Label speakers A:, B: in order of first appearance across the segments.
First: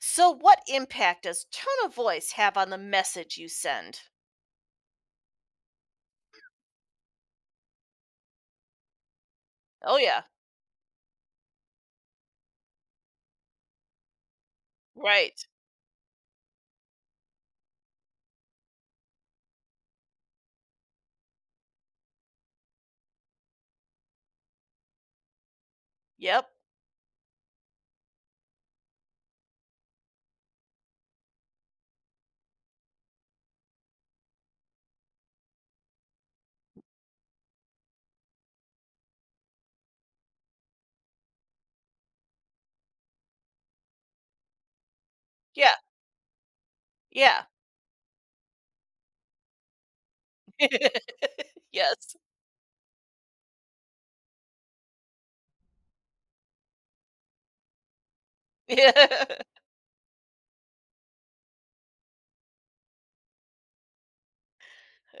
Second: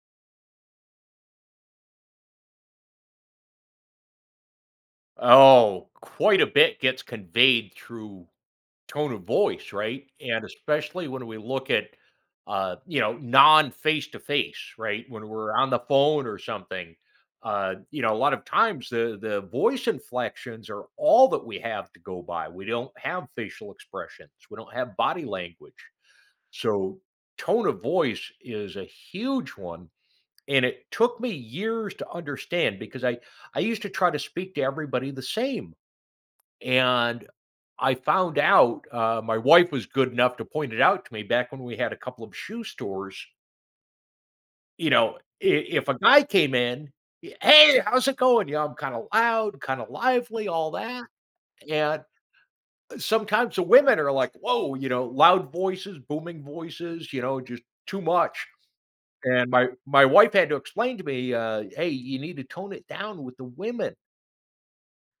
A: So, what impact does tone of voice have on the message you send?
B: Oh, quite a bit gets conveyed through tone of voice,
A: Oh,
B: right?
A: yeah.
B: And especially when we look at, you know, non face to face, right? When
A: Right.
B: we're on the phone or something, you know, a lot of times the voice inflections are all that we have to go by. We don't have facial expressions. We don't have body language.
A: Yep.
B: So tone of voice is a huge one. And it took me years to understand because I used to try to speak to everybody the same. And I found out, my wife was good enough to point it out to me back when we had a couple of shoe stores. You know, I
A: Yeah.
B: if a guy came in,
A: Yeah.
B: "Hey, how's it going?" You know, I'm kind of loud, kind of lively, all that. And
A: Yes.
B: sometimes the women are like, "Whoa," you know, loud voices, booming voices, you know, just too much.
A: Yeah.
B: And my wife had to explain to me, "Hey, you need to tone it down with the women."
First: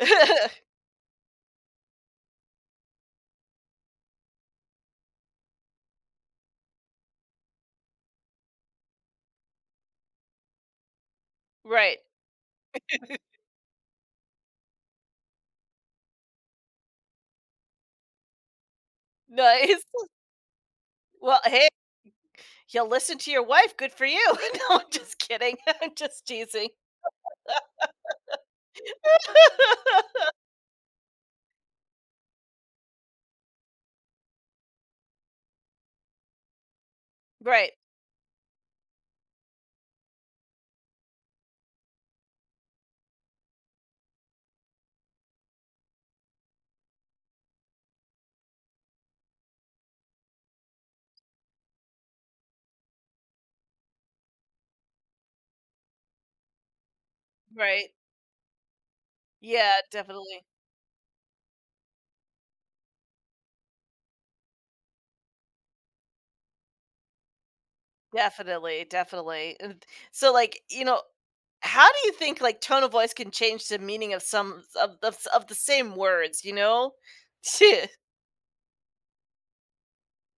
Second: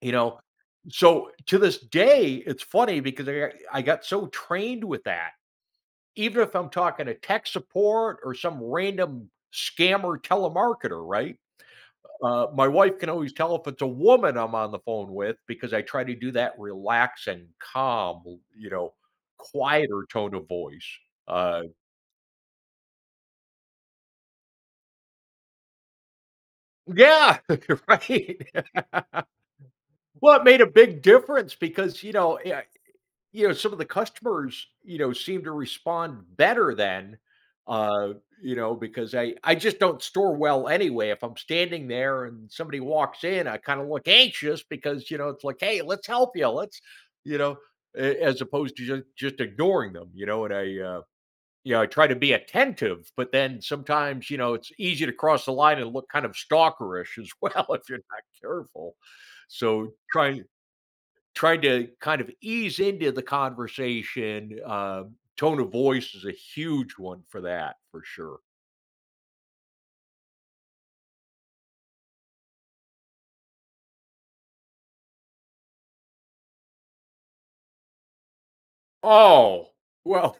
B: You know? So, to this day, it's funny because I got so trained with that. Even if I'm talking to tech support or some random scammer telemarketer, right?
A: Right.
B: My wife can always tell if it's a woman I'm on the phone with because I try to do that relaxing, calm, you know,
A: Nice.
B: quieter tone of voice.
A: Well,
B: Uh,
A: hey, you'll listen to your wife. Good for you. No, I'm just kidding. I'm just teasing.
B: yeah, right. Well, it made a big difference because, you know, you know, some of the customers, you know, seem to respond better than,
A: Right.
B: uh, you know, because I just don't store well anyway. If I'm standing there and somebody walks in, I kind of look anxious because you know it's like, hey, let's help you, let's, you know, as opposed to just ignoring them, you know. And I, you know, I try to be attentive, but then sometimes you know it's easy to cross the line and look kind of stalkerish as well if
A: Right.
B: you're not careful.
A: Yeah,
B: So try
A: definitely.
B: Tried to kind of ease into the conversation, tone of voice is a huge one for that, for sure.
A: Definitely. Definitely. And so, how do you think, like, tone of voice can change the meaning of some of the same words? Shit.
B: Oh, well,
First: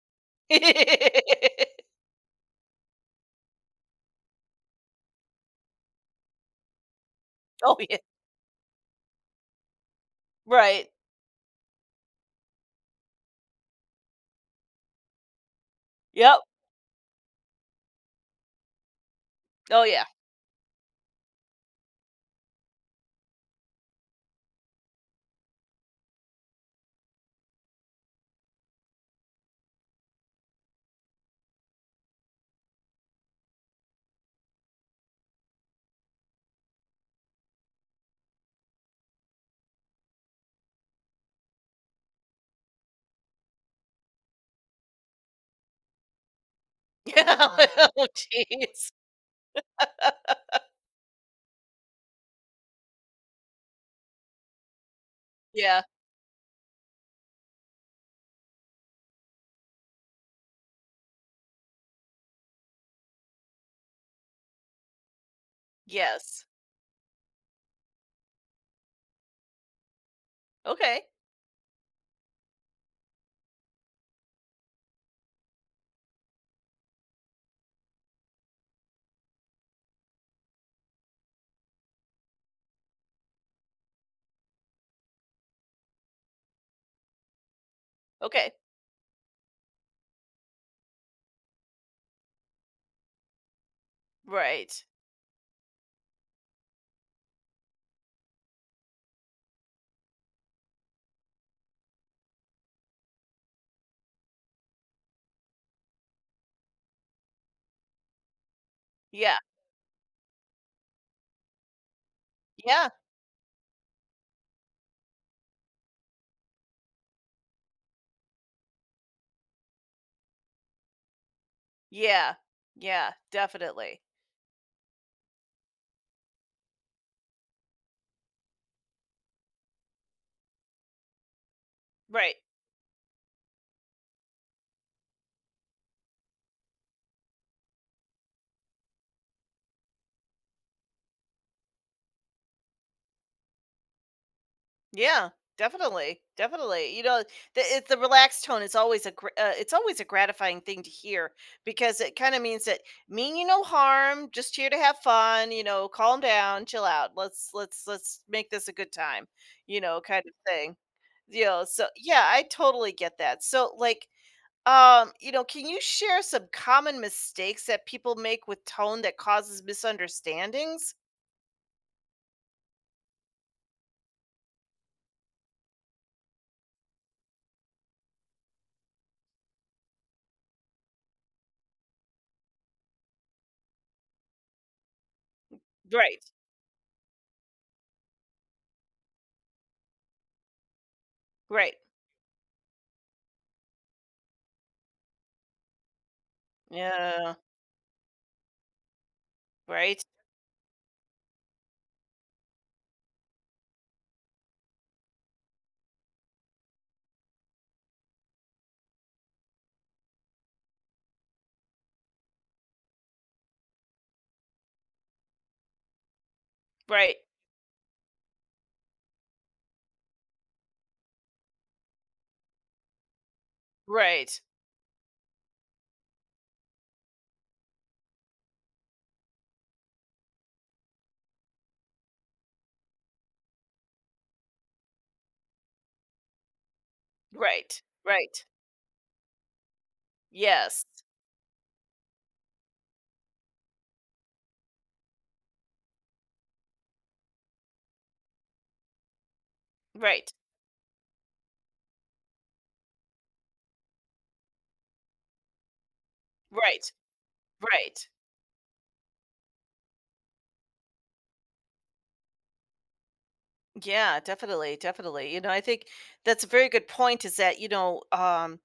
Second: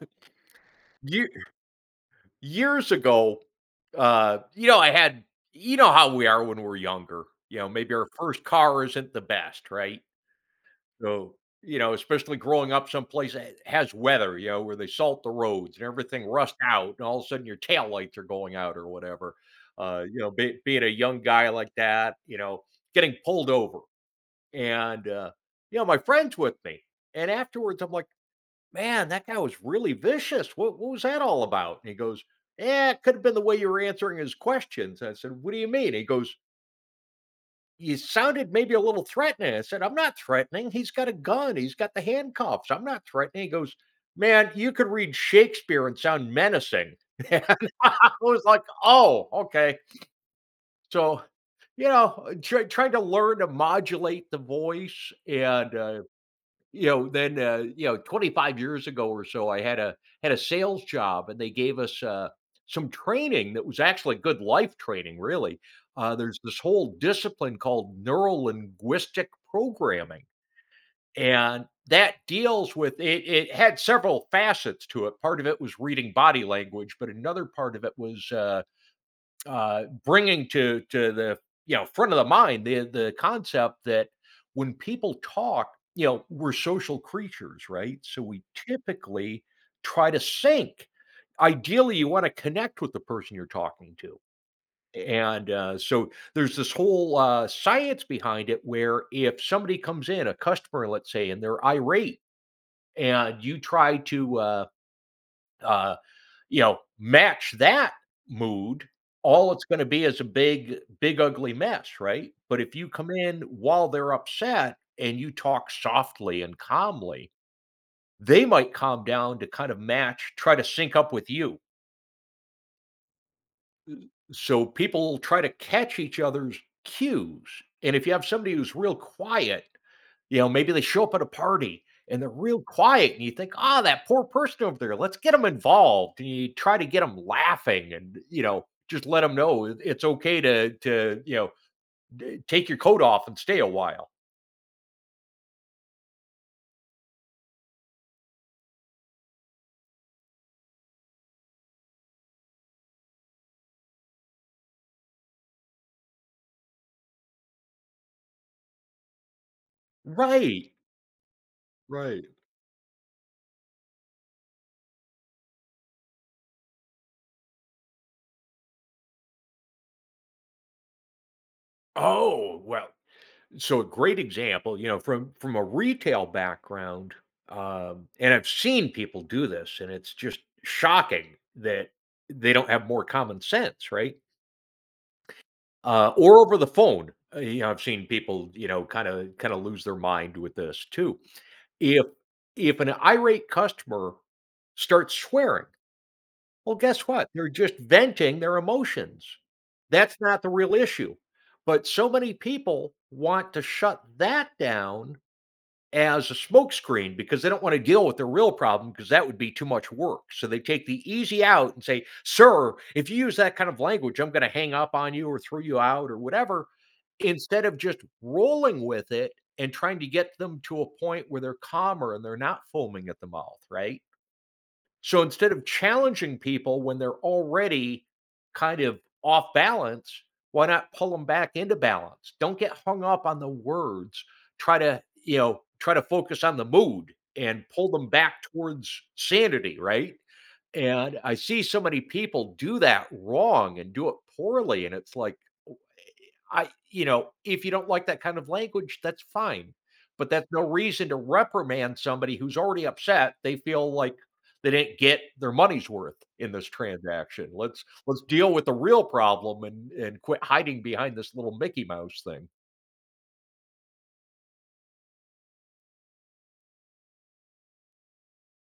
B: Ye years ago, you know, I had you know how we are when we're younger, you know,
A: Oh,
B: maybe
A: yeah.
B: our first car isn't the best, right?
A: Right.
B: So, you know, especially growing up someplace that has weather, you know, where they salt the roads and everything
A: Yep.
B: rusts out, and all of a sudden your taillights are going out or whatever.
A: Oh, yeah.
B: You know, being a young guy like that, you know, getting pulled over. And, you know, my friend's with me. And afterwards, I'm like, man, that guy was really vicious. What was that all about? And he goes, yeah, it could have been the way you were answering his questions. I said, what do you mean? He goes, you sounded maybe a little threatening. I said, I'm not threatening. He's got a gun. He's got the handcuffs. I'm not threatening. He goes, man, you could read Shakespeare and sound menacing. And
A: Yeah. Oh,
B: I was like,
A: jeez.
B: oh, okay. So, you know, trying to learn to modulate the voice and,
A: Yeah.
B: you know, then you know, 25 years ago or so, I had a had a sales job, and they gave us some training that was actually good life training. Really, there's
A: Yes.
B: this whole discipline called neuro linguistic programming,
A: Okay.
B: and that deals with it. It had several facets to it. Part of it was reading body language, but another part of it was bringing to the you know front of the mind the concept that when people talk, you know, we're social creatures, right? So we
A: Okay.
B: typically try to sync. Ideally, you want to connect with the person you're talking to.
A: Right.
B: And so there's this whole science behind it where if somebody comes in, a customer, let's say, and they're irate, and you try to uh, you know, match that mood,
A: Yeah.
B: all it's gonna be is a big, big ugly mess, right? But if you
A: Yeah.
B: come in while they're upset and you talk softly and calmly, they might calm down to kind of match try to sync up with you.
A: Yeah. Yeah. Definitely.
B: So people try to catch each other's cues, and if you have somebody who's real quiet. You know, maybe they show up at a party and they're
A: Right.
B: real quiet, and you think, "Ah, that poor person over there. Let's get them involved." And you try to get them laughing, and you know, just let them know it's okay to you know take your coat off and stay a while.
A: Yeah, definitely, definitely. The it's the relaxed tone is always a it's always a gratifying thing to hear because it kind of means that mean you no harm, just here to have fun. You know, calm down, chill out. Let's make this a good time. You know, kind of
B: Right.
A: thing. So yeah,
B: Right.
A: I totally get that. So can you share some common mistakes that people make with tone that causes misunderstandings?
B: Oh, well, so a great example, you know, from a retail background, and I've seen people do this, and it's just shocking that they don't have more common sense, right?
A: Right.
B: Or over the phone. You know, I've seen people, you know, kinda lose their mind with this too.
A: Right.
B: If if an irate customer starts swearing, well, guess what?
A: Yeah.
B: They're just venting their emotions.
A: Right.
B: That's not the real issue. But so many people want to shut that down as a smokescreen because they don't want to deal with the real problem because that would be too much work. So they take the easy out and say, sir, if you use that kind of language, I'm going to hang up on you or throw you out or whatever,
A: Right.
B: instead of just rolling with it and trying to get them to a point where they're calmer and they're not foaming at the mouth, right?
A: Right.
B: So instead of challenging people when they're already kind of off balance, why not pull them back into balance? Don't get hung up on the words. Try to, you know, try to focus on the mood and
A: Right,
B: pull them back
A: right.
B: towards sanity, right?
A: Yes.
B: And I see so many people do that wrong and do it poorly. And it's like, I, you know, if you don't like that kind of language, that's fine. But
A: Right,
B: that's no reason to reprimand somebody who's already upset. They feel like they didn't get their money's worth in this
A: right,
B: transaction.
A: right.
B: Let's deal with the real problem and quit hiding behind this little Mickey Mouse thing.
A: Yeah, definitely, definitely. I think that's a very good point is that,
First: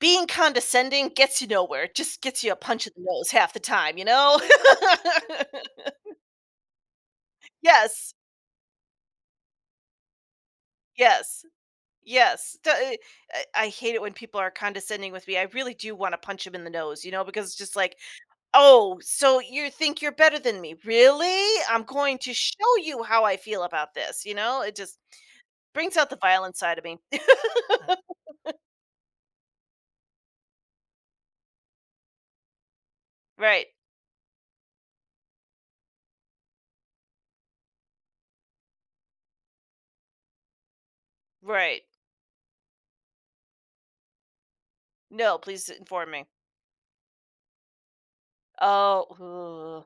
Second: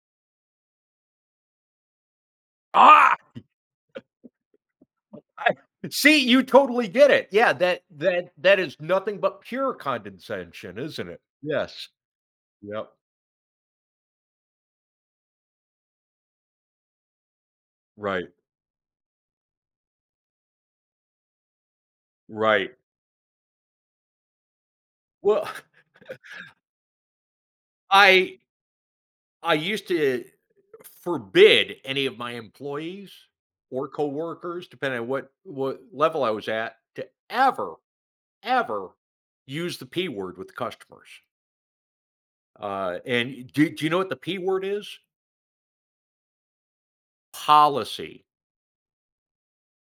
A: being condescending gets you nowhere. It just gets you a punch in the
B: Ah,
A: nose, half the time,
B: I, see, you totally get it. Yeah, that
A: Yes,
B: that is nothing but pure condescension, isn't it?
A: yes,
B: Yes.
A: yes.
B: Yep.
A: I hate it when people are condescending with me. I really do want to punch them in the nose, because it's just like,
B: Right.
A: oh, so you think you're better than me. Really? I'm going to
B: Right.
A: show you how I feel about this, It just
B: Well,
A: brings out the violent side of me.
B: I I used to forbid any of my employees
A: Right,
B: or coworkers, depending on what level I was at, to ever, ever use the P word with customers.
A: right.
B: And do you know what the P word is?
A: No, please inform me.
B: Policy.
A: Oh,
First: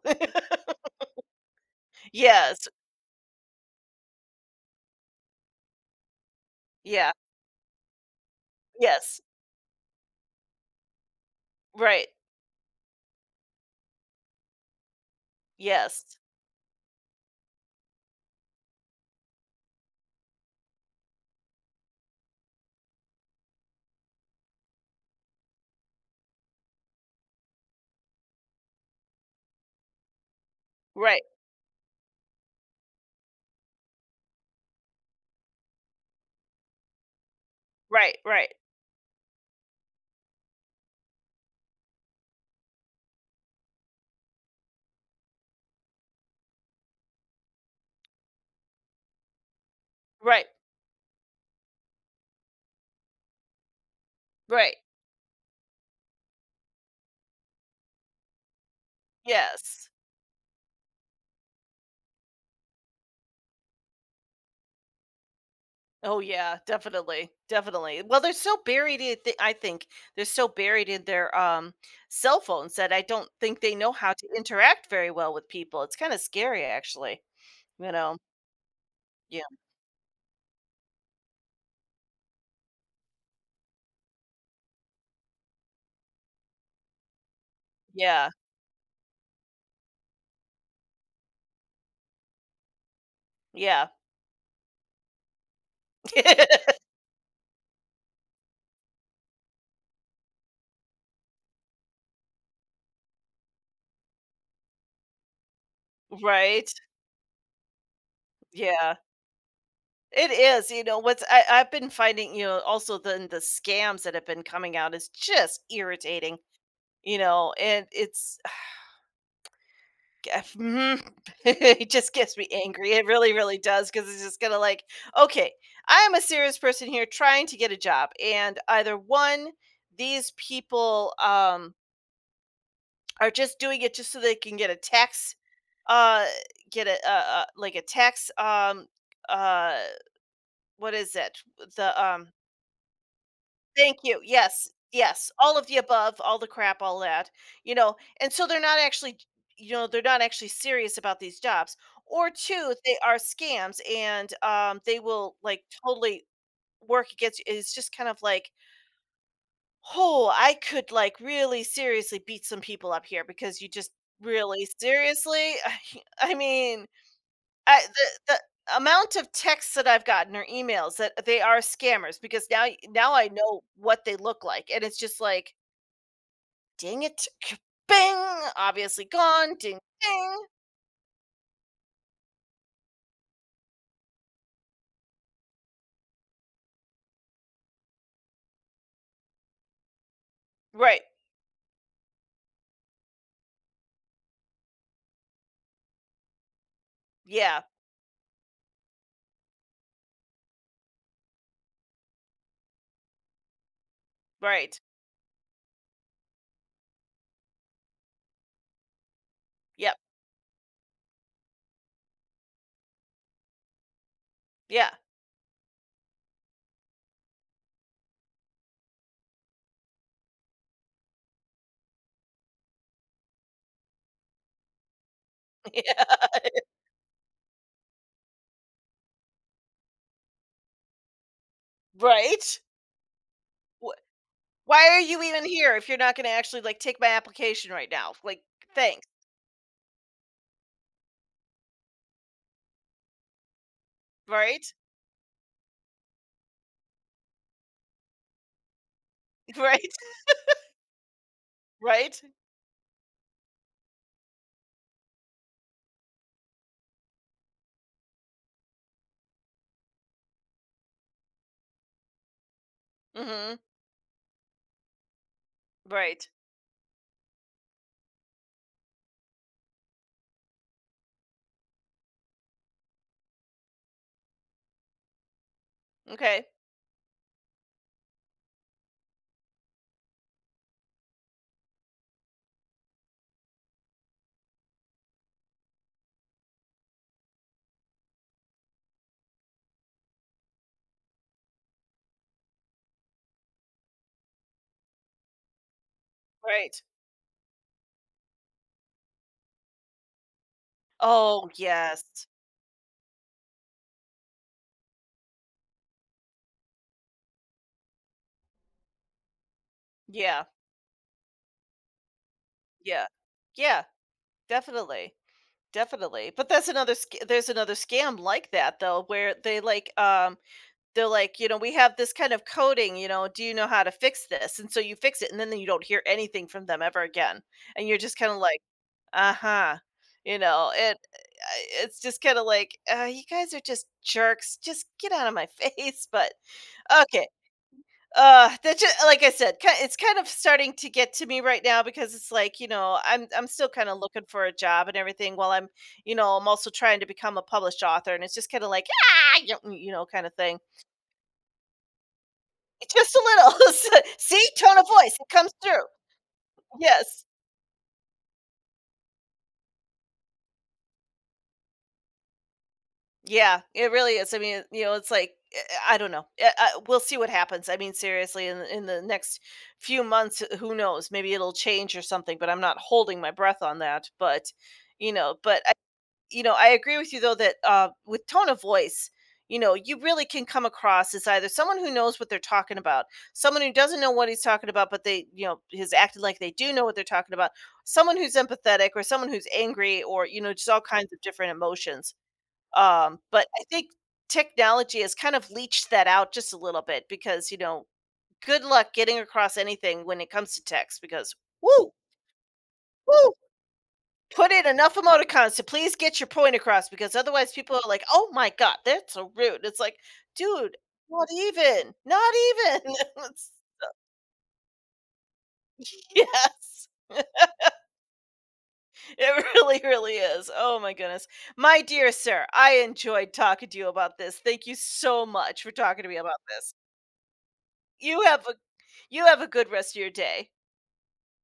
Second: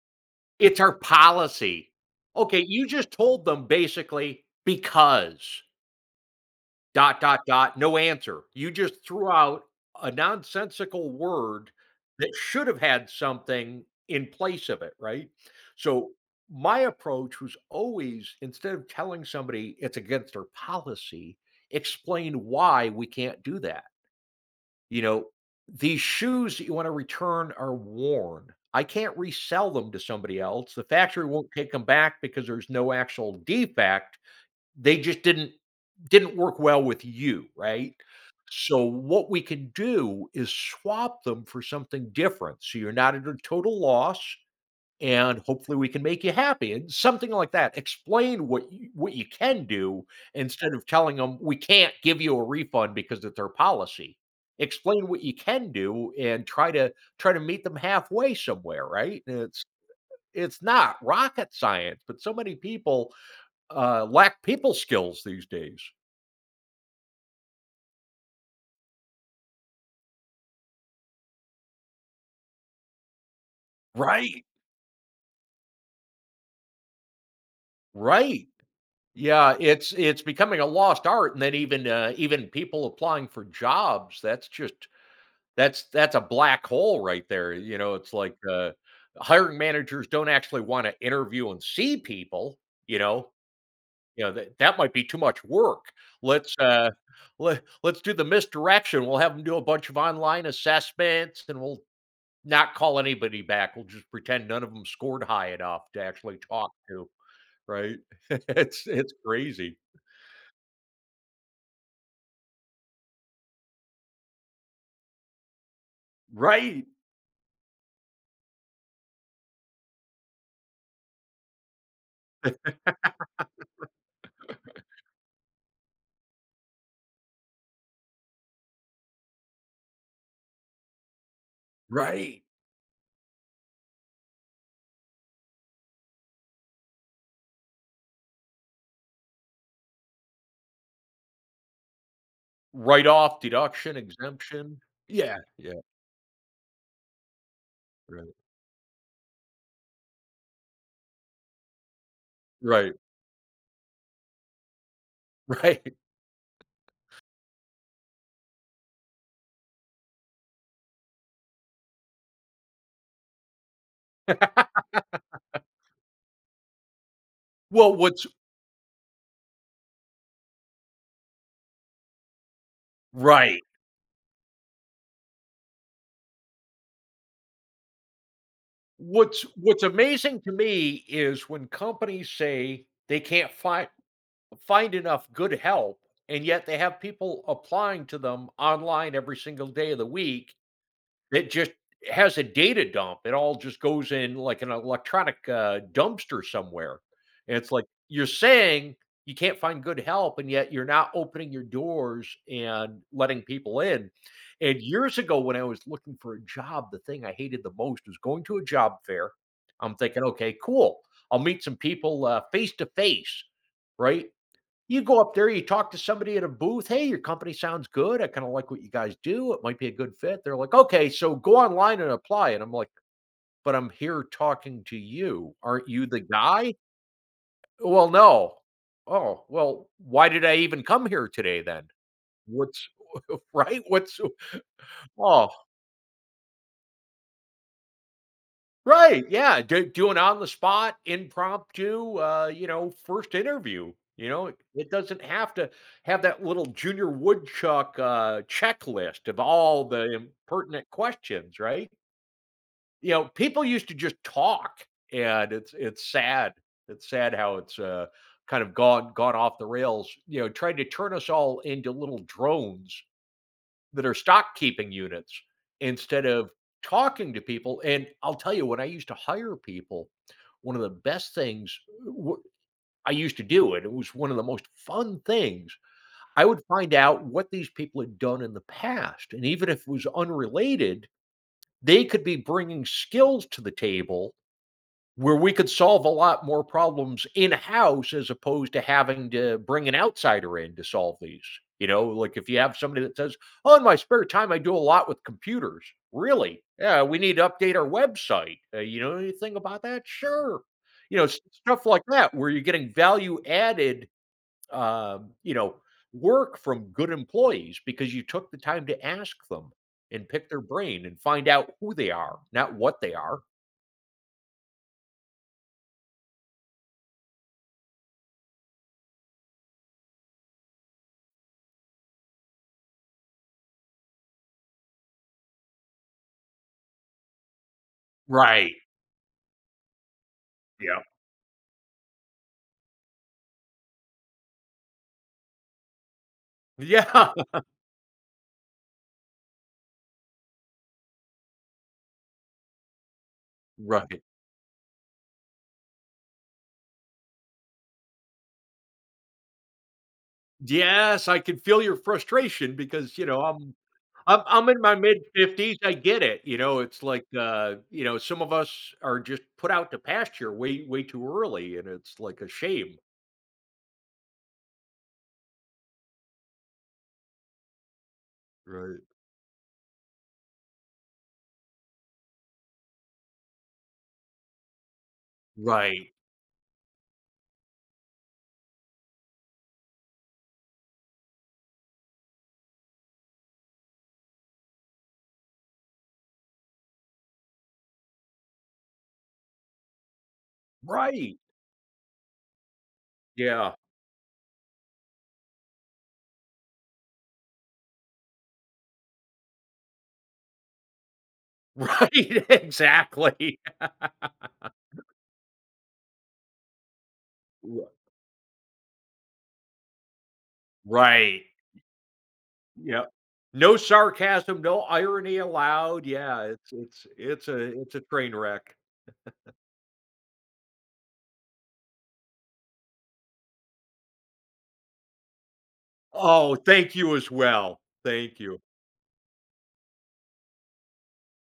B: It's our policy. Okay,
A: yes,
B: you just told them basically because.
A: yeah,
B: Dot, dot, dot, no answer. You just
A: yes,
B: threw out a nonsensical word
A: right,
B: that should have had something in place of it, right? So,
A: yes,
B: my approach was always instead of telling somebody it's against their policy, explain why we can't do that. You know, these shoes that you want to return are worn. I can't resell them to somebody else. The
A: right,
B: factory won't take them back because there's no actual defect. They just didn't work well with you, right?
A: right, right,
B: So what we can do is swap them for something different, so you're not at a total loss, and hopefully we can make you happy, and something like that. Explain what you can do
A: right,
B: instead of telling them "We can't give you a refund because it's our policy."
A: right,
B: Explain what you can do and try to meet them halfway somewhere, right? And It's
A: yes.
B: it's not rocket science, but so many people lack people skills these days.
A: Oh yeah, definitely, definitely. Well, they're so buried in. Th- I think they're so buried in their cell phones that I don't think they know how to
B: Right.
A: interact very well with people. It's kind of scary, actually. You know.
B: Right.
A: Yeah.
B: Yeah, it's becoming a lost art, and then even people applying for jobs, that's just that's a black hole right there. You know, it's
A: Yeah.
B: like hiring managers don't actually want to interview and see people. You know,
A: Yeah.
B: you know that that might be too much work. Let's let's do the misdirection. We'll have them do a bunch of online assessments, and we'll not call anybody back, we'll just pretend none of them scored high enough to actually talk
A: Right.
B: to, right?
A: Yeah.
B: It's crazy.
A: It is, you know, what's I've been finding, you know, also then the scams that have been coming out is just irritating,
B: Right,
A: you know, and it's mm, it just gets me angry. It really, really does because it's just gonna like, okay, I am a serious person here trying to get a job, and either one, these people
B: right.
A: are just doing it just so they can get a tax, uh, get a like a tax, uh, what is it? The
B: Write-off, deduction,
A: thank you. Yes,
B: exemption.
A: yes,
B: Yeah,
A: all of
B: yeah,
A: the above, all the crap, all that, you know, and
B: right,
A: so they're not they're not actually serious about these jobs, or two,
B: right,
A: they are scams and, they will, like,
B: right.
A: totally work against you. It's just kind of like, "Oh, I could, like, really seriously beat some people up here because you just really seriously?" I mean I
B: Well,
A: the
B: what's
A: the amount of texts that I've gotten or emails that they are scammers because now I know
B: right.
A: what they look like, and it's just like, "Dang it, bing, obviously gone, ding,
B: What's amazing
A: ding."
B: to me is when companies say they can't find enough good help, and yet they have people applying to them online every single day of the week.
A: Right.
B: It just has a data dump. It all just goes in like an electronic dumpster somewhere. And
A: Yeah,
B: it's like you're saying you can't find good help, and yet you're not opening your doors and letting people in.
A: right.
B: And years ago, when I was looking for a job, the thing I hated the most was going to a job fair. I'm
A: Yep.
B: thinking, okay, cool. I'll meet some people face to face, right?
A: Yeah.
B: You go up there, you talk to somebody at a booth. Hey, your company sounds good. I kind of like what you guys do. It might be a good fit. They're like, okay, so go online and apply. And I'm like, but I'm here talking to you. Aren't you the
A: Yeah.
B: guy? Well, no. Oh, well, why did I even come here today then?
A: Right?
B: What's right?
A: Wh Why are you even
B: Oh,
A: here if you're not gonna actually, like, take my application right now? Like, thanks.
B: Right, yeah, do an on the spot, impromptu, you know, first interview, you know? It
A: Right?
B: it doesn't have to have that little Junior Woodchuck, checklist of
A: Right?
B: all the pertinent questions, right?
A: Right?
B: You know, people used to just talk, and it's sad. It's sad how it's, kind of gone off the rails, you know, trying to turn us all into little drones
A: Mhm.
B: that are stock keeping units instead
A: Right.
B: of talking to people. And I'll tell you, when I used to hire people, one of the best things w- I used to do it, it was one of the most fun things. I
A: Okay.
B: would find out what these people had done in the past. And even if it was unrelated, they could be bringing skills to the table where we could solve a lot more problems in house as opposed to having to bring an outsider in to solve these. You know, like if you have somebody that says, "Oh, in my spare time, I do a lot with computers." Really?
A: Right.
B: Yeah, we need to update our website. You know anything about that? Sure. You know,
A: Oh,
B: stuff like
A: yes.
B: that where you're getting value added. You know, work from good employees because you took the time to ask them and
A: Yeah.
B: pick their brain and find out who they are, not what
A: Yeah.
B: they are.
A: Yeah. Definitely, definitely. But that's another sc- There's another scam like that though where they like they're like, you know, we have this kind of coding, you know, do you know how to fix this? And so you fix it and then you don't hear anything from them ever again. And you're just kind of like,
B: Right.
A: "Uh-huh." You know,
B: Yeah.
A: it's just kind of like, you guys are just jerks. Just get out of my face. But okay,
B: Yeah.
A: that, just like I said, it's kind of starting to get to me right now because it's like, you know, I'm still kind of
B: Right.
A: looking for a job and everything while I'm you know I'm also trying to become a published author, and it's just kind of like, you know, kind of thing.
B: Yes, I can feel your frustration
A: It's just
B: because,
A: a
B: you know,
A: little So- see,
B: I'm
A: tone
B: in
A: of
B: my
A: voice, it comes
B: mid-50s,
A: through.
B: I get it, you know, it's
A: Yes,
B: like, you know, some of us are just put out to pasture way too early, and it's like a shame.
A: yeah, it really is. I mean, you know, it's like, I don't know. We'll see what happens. I mean, seriously, in
B: Right.
A: the next few months, who knows, maybe it'll change or something, but I'm not holding my breath on that. But
B: Right.
A: you know, I agree with you though that, with tone of voice, you know, you really can come across as either someone who knows what they're talking about, someone who doesn't know what he's talking about, but they, you know, has acted like they do know what they're talking about, someone who's empathetic or someone who's angry, or, you know, just all kinds of
B: Right.
A: different emotions. But I
B: Yeah.
A: think technology has kind of leached that out just a little bit because, you know, good luck getting across anything when it comes to text because woo,
B: Right,
A: woo,
B: exactly.
A: put in enough emoticons to please get your point across because otherwise people
B: Ri
A: are like, "Oh my god, that's so rude." It's like, "Dude, not
B: Right.
A: even. Not even."
B: Yeah.
A: It's-
B: No sarcasm, no irony allowed. Yeah,
A: yes.
B: it's a train wreck.
A: It really really is. Oh my goodness. My dear sir, I enjoyed talking to you about this. Thank you so much for talking to me about
B: Oh,
A: this.
B: thank you as well.
A: You
B: Thank
A: have a
B: you.
A: you have a good rest of your day.